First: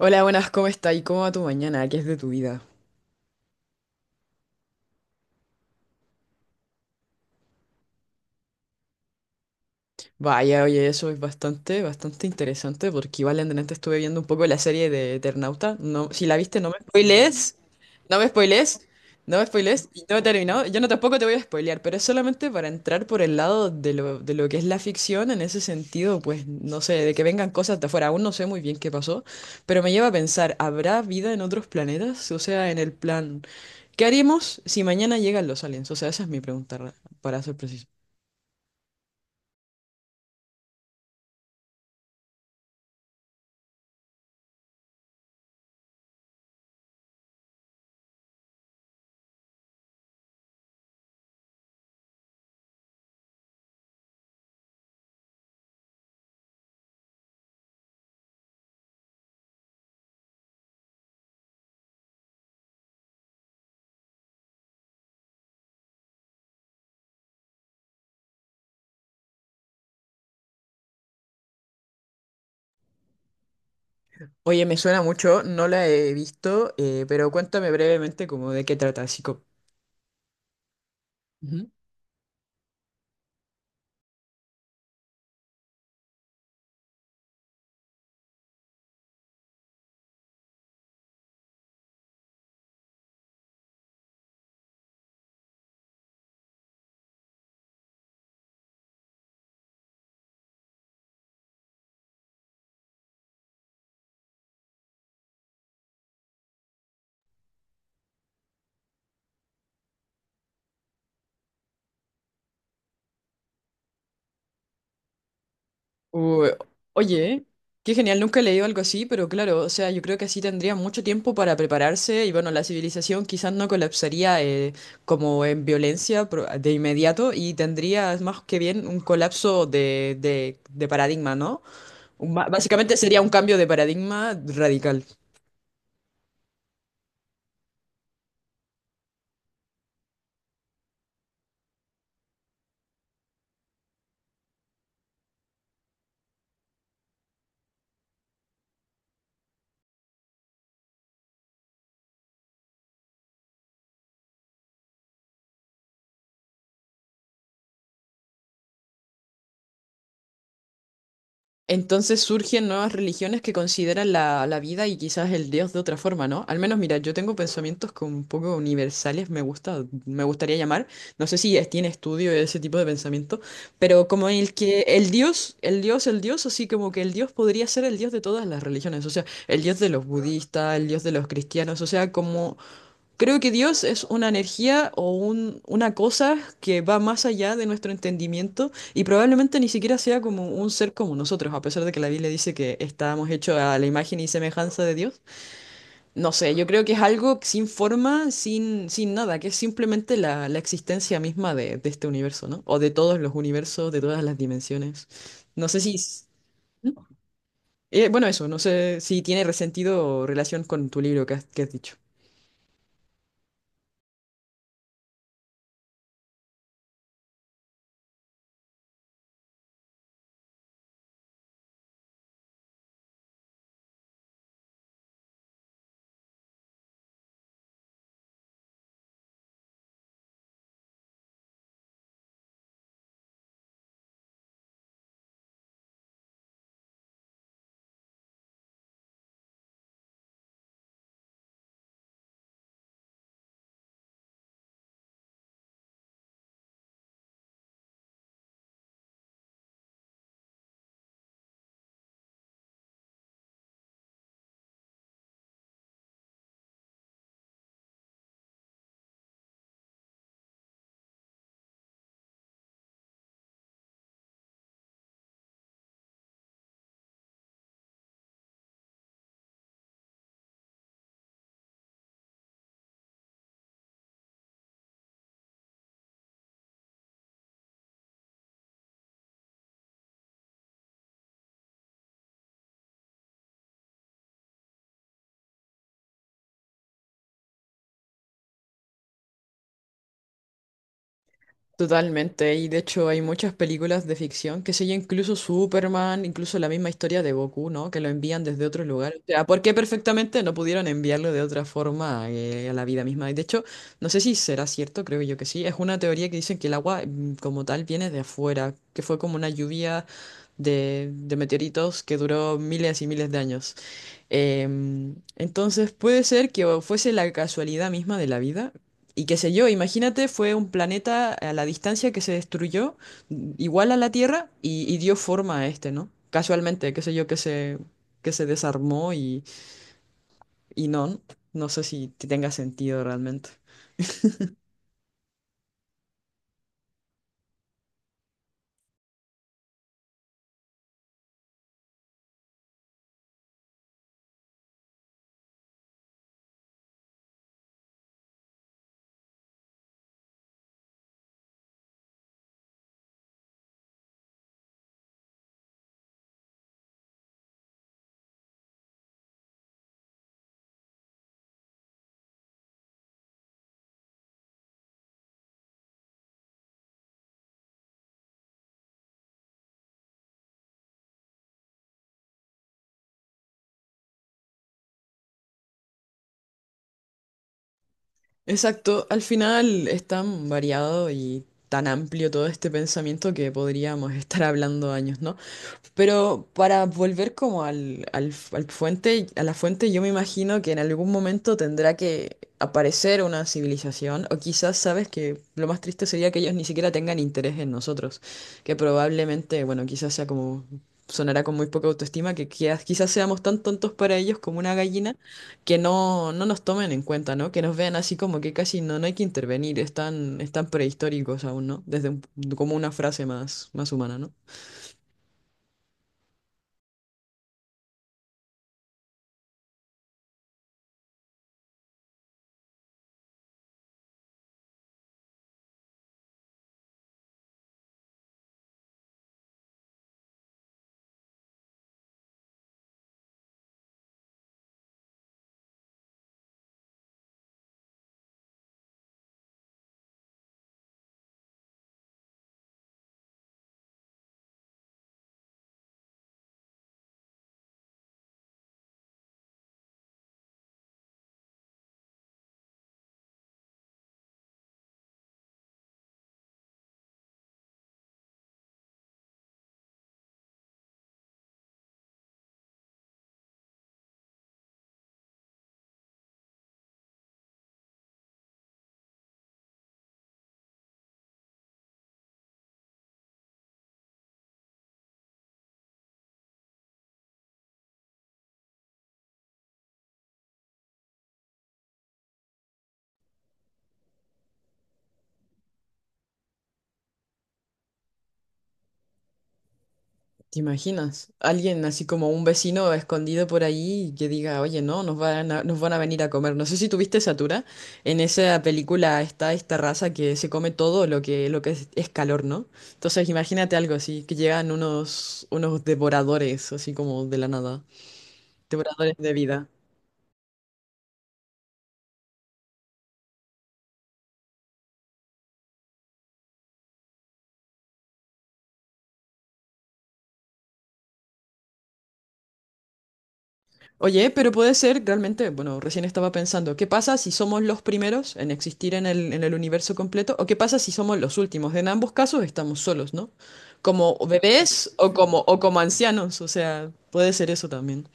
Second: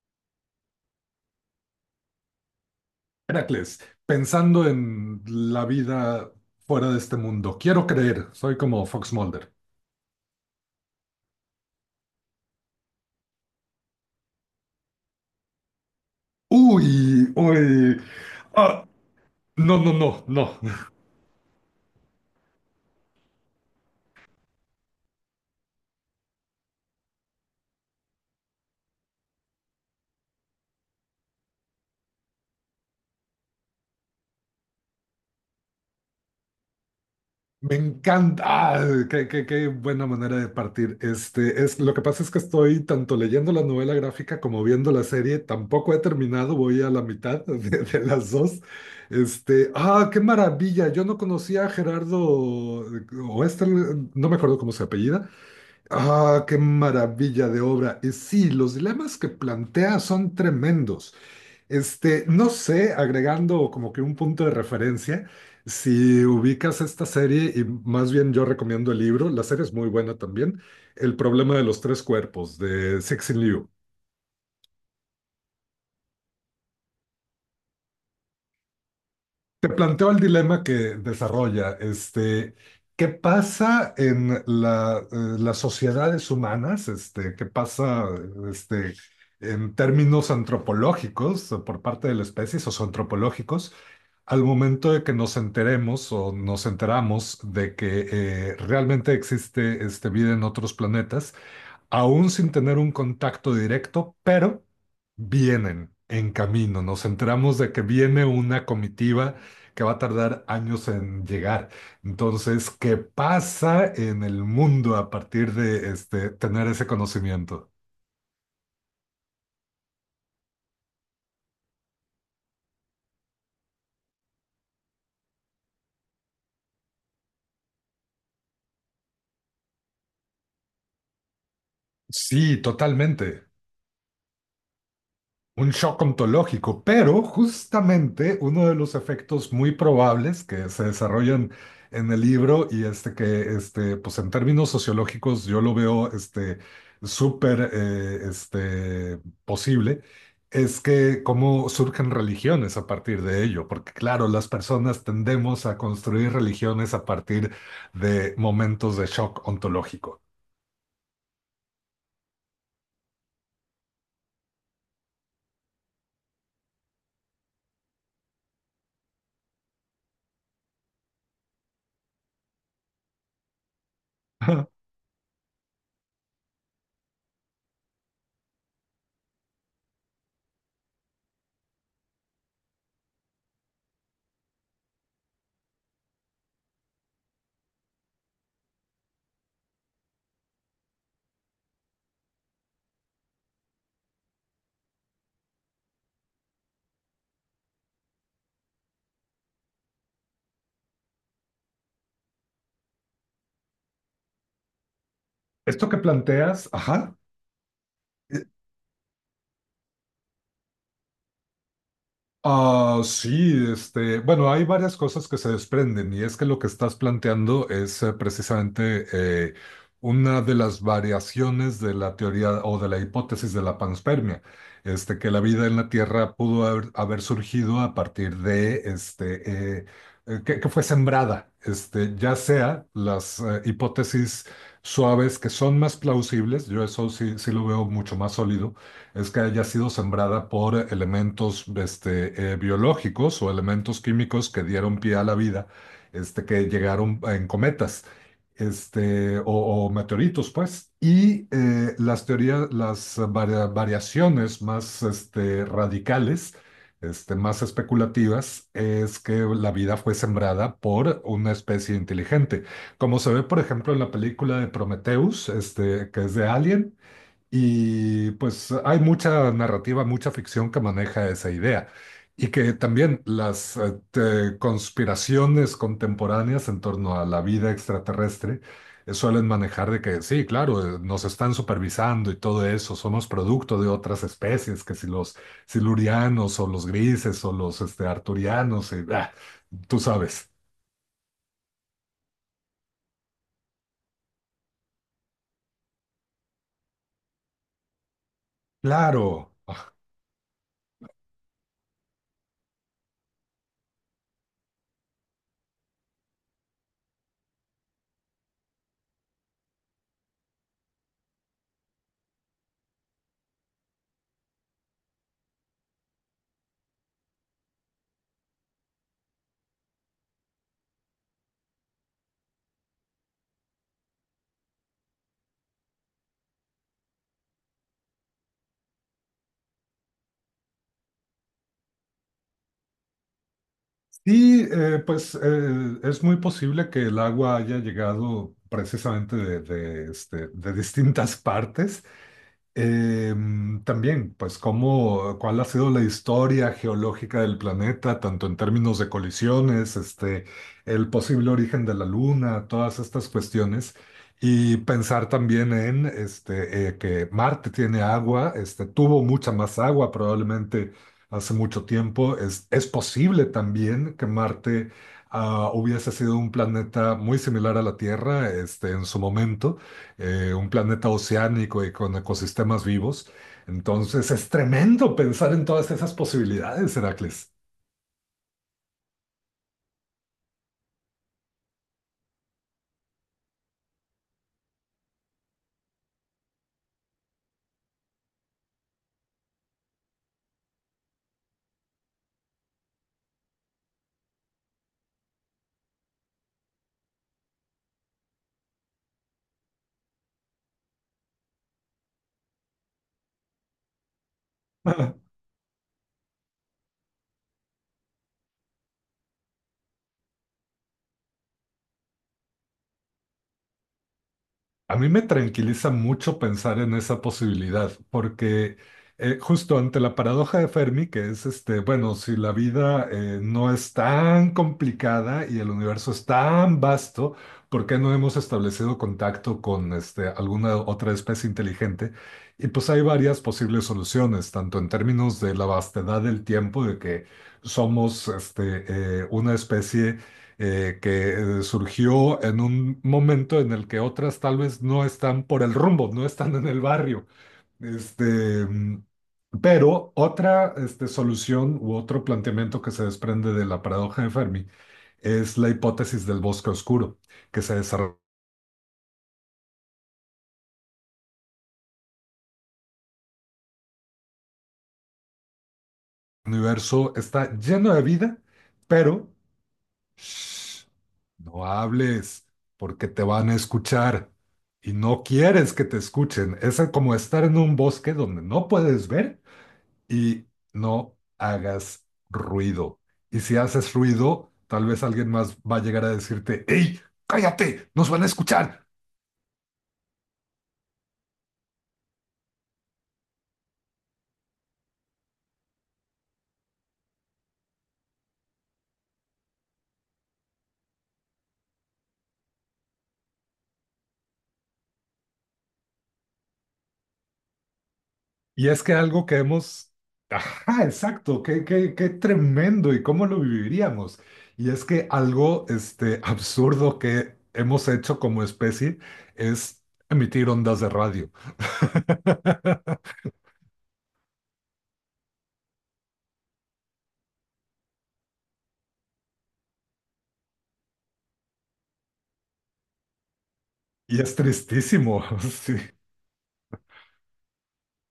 Hola, buenas, ¿cómo estás? ¿Y cómo va tu mañana? ¿Qué es de tu vida? Heracles, pensando en la vida fuera de este mundo, quiero creer, soy como Fox Mulder. Vaya, oye, eso es bastante interesante porque igual en delante estuve viendo un poco la serie de Eternauta. No, si la viste, no me Uy, spoilees. uy, No me ah, spoilees. No me no, spoilees. no, y No he no, no, terminado. Yo no tampoco te voy a spoilear, pero es solamente para entrar por el lado de lo que es la ficción. En ese sentido, pues no sé, de que vengan cosas de afuera. Aún no sé muy bien qué pasó, pero me lleva a pensar, ¿habrá vida en otros planetas? O sea, en el plan, ¿qué haríamos si mañana llegan los aliens? O sea, esa es mi pregunta, para ser me preciso. encanta, qué buena manera de partir. Lo que pasa es que estoy tanto leyendo la novela gráfica como viendo la serie, tampoco he terminado, voy a la mitad de las dos. Qué maravilla. Yo no conocía a Gerardo, o no me acuerdo cómo se apellida. Ah, qué maravilla de obra. Y sí, los dilemas que plantea son tremendos. No sé, agregando como que un punto de referencia, si ubicas esta serie, y más bien yo recomiendo el libro, la serie es muy buena también, El problema de los tres cuerpos de Cixin Liu. Oye, me suena mucho, no la he visto, pero cuéntame brevemente como de qué trata, así Te planteo el dilema que Ujú. desarrolla, ¿qué pasa en las sociedades humanas? ¿Qué pasa, este, en términos antropológicos o por parte de la especie, socioantropológicos, al momento de que nos enteremos o nos enteramos de que realmente existe, vida en otros planetas? Aún sin tener un contacto directo, pero vienen en camino. Nos enteramos de que viene una comitiva que va a tardar años en llegar. Entonces, ¿qué pasa en el mundo a partir de Uy, tener ese oye, conocimiento? qué genial, nunca he leído algo así, pero claro, o sea, yo creo que así tendría mucho tiempo para prepararse y bueno, la civilización quizás no colapsaría como en violencia de inmediato y tendrías más que bien un colapso de paradigma, ¿no? Sí, Básicamente sería un totalmente. cambio de paradigma radical. Un shock ontológico, pero justamente uno de los efectos muy probables que se desarrollan en el libro y pues en términos sociológicos yo lo veo, súper posible, es que cómo surgen religiones a partir de ello, porque claro, las personas tendemos a construir religiones a partir de momentos de shock ontológico. Entonces surgen nuevas religiones que consideran la vida y quizás el Dios de otra forma, ¿no? Al menos, mira, yo tengo pensamientos como un poco universales, me gustaría llamar. No sé si tiene estudio ese tipo de pensamiento, pero como el que el Dios, así como que el Dios podría ser el Dios de todas las religiones, o sea, el Dios de los budistas, el Dios de los cristianos, o sea, como Creo que Dios es una energía o una cosa que va más allá de nuestro entendimiento y probablemente ni siquiera sea como un ser como nosotros, a pesar de que la Biblia dice que estábamos hechos a la imagen y semejanza de Dios. No sé, yo creo que es algo sin forma, sin nada, que es simplemente la existencia misma de este universo, ¿no? O de todos los universos, de todas las dimensiones. No sé Esto si... que planteas, ajá. Bueno, eso, no sé si tiene resentido o relación con tu libro que has dicho. Ah, sí, bueno, hay varias cosas que se desprenden y es que lo que estás planteando es precisamente eh, una de las variaciones de la teoría o de la hipótesis de la panspermia, que la vida en la Tierra pudo haber surgido a partir de, que fue sembrada, ya sea las hipótesis suaves que son más plausibles, yo eso sí lo veo mucho más sólido, es que haya sido sembrada por elementos biológicos o elementos químicos que dieron pie a la vida, que llegaron en cometas o meteoritos, pues. Y las teorías, las variaciones más radicales, más especulativas, es que la vida fue sembrada por una especie inteligente. Como se ve, por ejemplo, en la película de Prometheus, que es de Alien, y pues hay mucha narrativa, mucha ficción que maneja esa idea. Y que también las conspiraciones contemporáneas en torno a la vida extraterrestre suelen manejar de que sí, claro, nos están supervisando y todo eso, somos producto de otras especies, que si los silurianos o los grises o los arturianos, y, ah, tú sabes. Totalmente, y de hecho hay muchas películas de ficción, que sé yo, incluso Superman, incluso la misma historia de Goku, ¿no? Que lo envían desde otro lugar. O sea, Claro. ¿por qué perfectamente no pudieron enviarlo de otra forma a la vida misma? Y de hecho, no sé si será cierto, creo yo que sí. Es una teoría que dicen que el agua como tal viene de afuera, que fue como una lluvia de meteoritos que duró miles y miles de años. Entonces puede ser que o fuese la casualidad misma de la vida. Y qué sé yo, imagínate, fue un planeta a la distancia que se destruyó, igual a la Tierra, y dio forma a este, ¿no? Casualmente, qué sé yo, que se desarmó y no, no sé si tenga sentido realmente. Sí, pues es muy posible que el agua haya llegado precisamente de distintas partes. También, pues, cómo, cuál ha sido la historia geológica del planeta, tanto en términos de colisiones, el posible origen de la Luna, todas estas cuestiones. Y pensar también en que Marte tiene agua, tuvo mucha más agua probablemente hace mucho tiempo. Es posible también que Marte hubiese sido un planeta muy similar a la Tierra en su momento, un planeta oceánico y con ecosistemas vivos. Entonces es tremendo pensar en todas esas posibilidades, Heracles. Exacto, al final es tan variado y tan amplio todo este pensamiento que podríamos estar hablando años, ¿no? Pero para volver como al a la fuente, yo me imagino que en algún momento tendrá que aparecer una civilización, o quizás sabes que lo más triste sería que ellos ni siquiera tengan interés en nosotros, que probablemente, bueno, quizás sea como, sonará con muy poca autoestima, que quizás seamos tan tontos para ellos como una gallina, que no, no nos tomen en cuenta, ¿no? Que nos vean así como que casi no, no hay que intervenir, están prehistóricos aún, ¿no? Como una frase más humana, ¿no? A mí me tranquiliza mucho pensar en esa posibilidad, porque justo ante la paradoja de Fermi, que es bueno, si la vida no es tan complicada y el universo es tan vasto, ¿por qué no hemos establecido contacto con alguna otra especie inteligente? Y pues hay varias posibles soluciones, tanto en términos de la vastedad del tiempo, de que somos una especie que surgió en un momento en el que otras tal vez no están por el rumbo, no están en el barrio. Este, mm, pero otra solución u otro planteamiento que se desprende de la paradoja de Fermi es la hipótesis del bosque oscuro, que se desarrolla. El universo está lleno de vida, pero shh, no hables porque te van a escuchar y no quieres que te escuchen. Es como estar en un bosque donde no puedes ver y no hagas ruido. Y si haces ruido, tal vez alguien más va a llegar a decirte, ¡Ey, cállate! ¡Nos van a escuchar! ¿Te imaginas? Alguien así como un vecino escondido por ahí que diga, oye, no, nos van a venir a comer. No sé si tuviste Satura. En esa película está esta raza que se come todo lo que es calor, ¿no? Entonces imagínate algo así, que llegan unos devoradores, así como de la nada. Y es que Devoradores algo de que vida. hemos... Ajá, exacto, qué tremendo y cómo lo viviríamos. Y es que algo absurdo que hemos hecho como especie es emitir ondas de radio. Oye, pero puede ser realmente, bueno, recién estaba pensando, ¿qué pasa si somos los primeros en existir en el universo completo? ¿O qué pasa si somos los últimos? En ambos casos estamos solos, ¿no? Como Y es bebés tristísimo. O como Sí, ancianos, o sea, puede ser eso también.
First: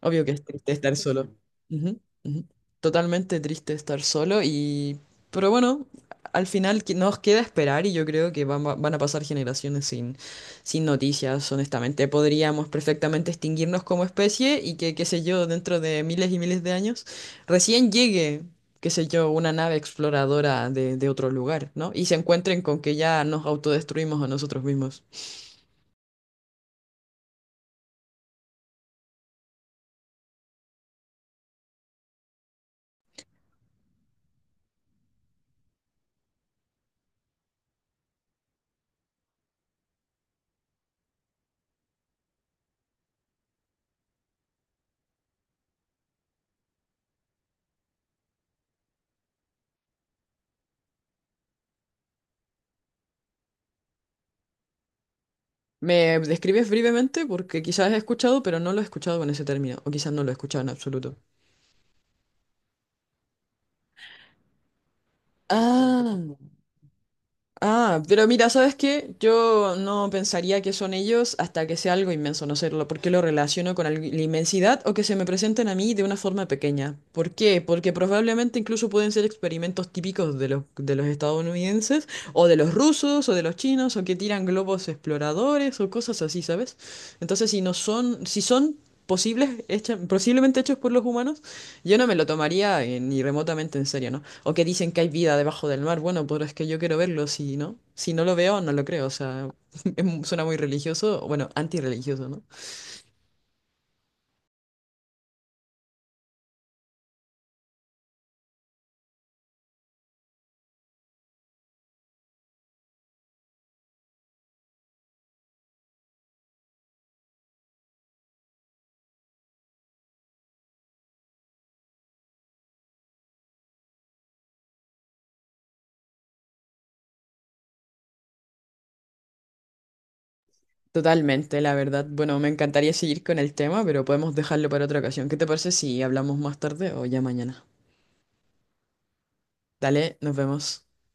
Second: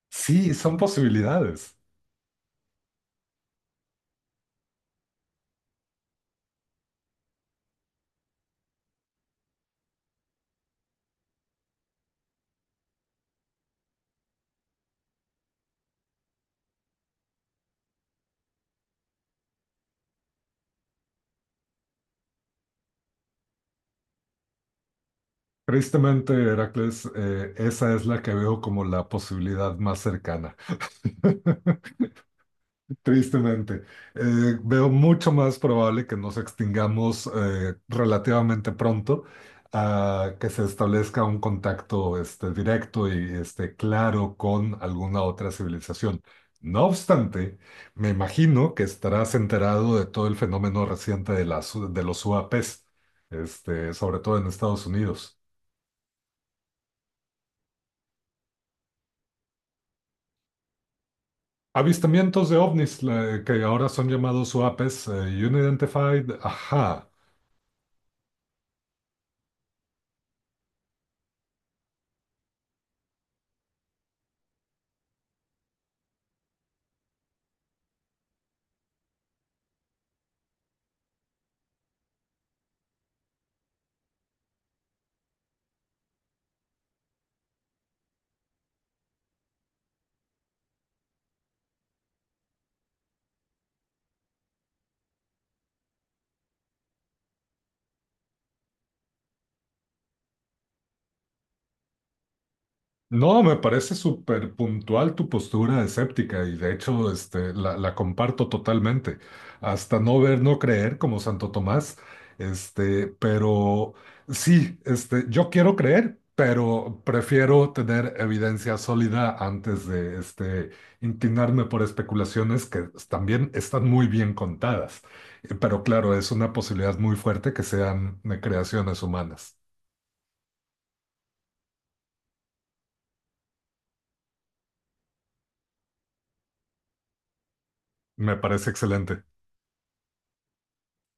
Obvio que es sí, triste son estar solo. posibilidades. Ujú, ujú. Totalmente triste estar solo y... Pero bueno, al final nos queda esperar y yo creo que van a pasar generaciones sin, sin noticias, honestamente. Podríamos perfectamente extinguirnos como especie y que, qué sé yo, dentro de miles y miles de años, recién llegue, qué sé yo, una nave exploradora de otro lugar, ¿no? Y se encuentren con que ya nos autodestruimos a nosotros mismos. Tristemente, Heracles, esa es la que veo como la posibilidad más cercana. Tristemente, veo mucho más probable que nos extingamos relativamente pronto a que se establezca un contacto directo y claro con alguna otra civilización. No obstante, me imagino que estarás enterado de todo el fenómeno reciente de, de los UAPs, sobre todo en Estados Unidos. ¿Me describes brevemente? Porque quizás he escuchado, pero no lo he escuchado con ese término, o quizás no lo he escuchado en absoluto. Avistamientos de ovnis, que ahora son llamados UAPs, Ah, Unidentified, ajá. ah, pero mira, ¿sabes qué? Yo no pensaría que son ellos hasta que sea algo inmenso, no sé, porque lo relaciono con la inmensidad o que se me presenten a mí de una forma pequeña. ¿Por qué? Porque probablemente incluso pueden ser experimentos típicos de los estadounidenses, o de los rusos, o de los chinos, o que tiran globos exploradores, o cosas así, ¿sabes? Entonces, si son posibles, posiblemente hechos por los humanos, yo no me lo tomaría ni remotamente en serio, ¿no? O que dicen que hay vida debajo del mar, bueno, pero es que yo quiero verlo, si no, si no lo veo, no lo creo, o sea, es suena muy religioso, o bueno, antirreligioso, ¿no? No, me parece súper puntual tu postura escéptica y de hecho la comparto totalmente. Hasta no ver, no creer, como Santo Tomás. Pero sí, yo quiero creer, pero prefiero tener evidencia sólida antes de inclinarme por especulaciones que también están muy bien contadas. Pero claro, es una posibilidad muy fuerte que sean creaciones humanas. Totalmente, la verdad. Bueno, me encantaría seguir con el tema, pero podemos dejarlo para otra ocasión. ¿Qué te parece si hablamos más tarde o ya mañana? Me parece excelente. Dale, nos vemos.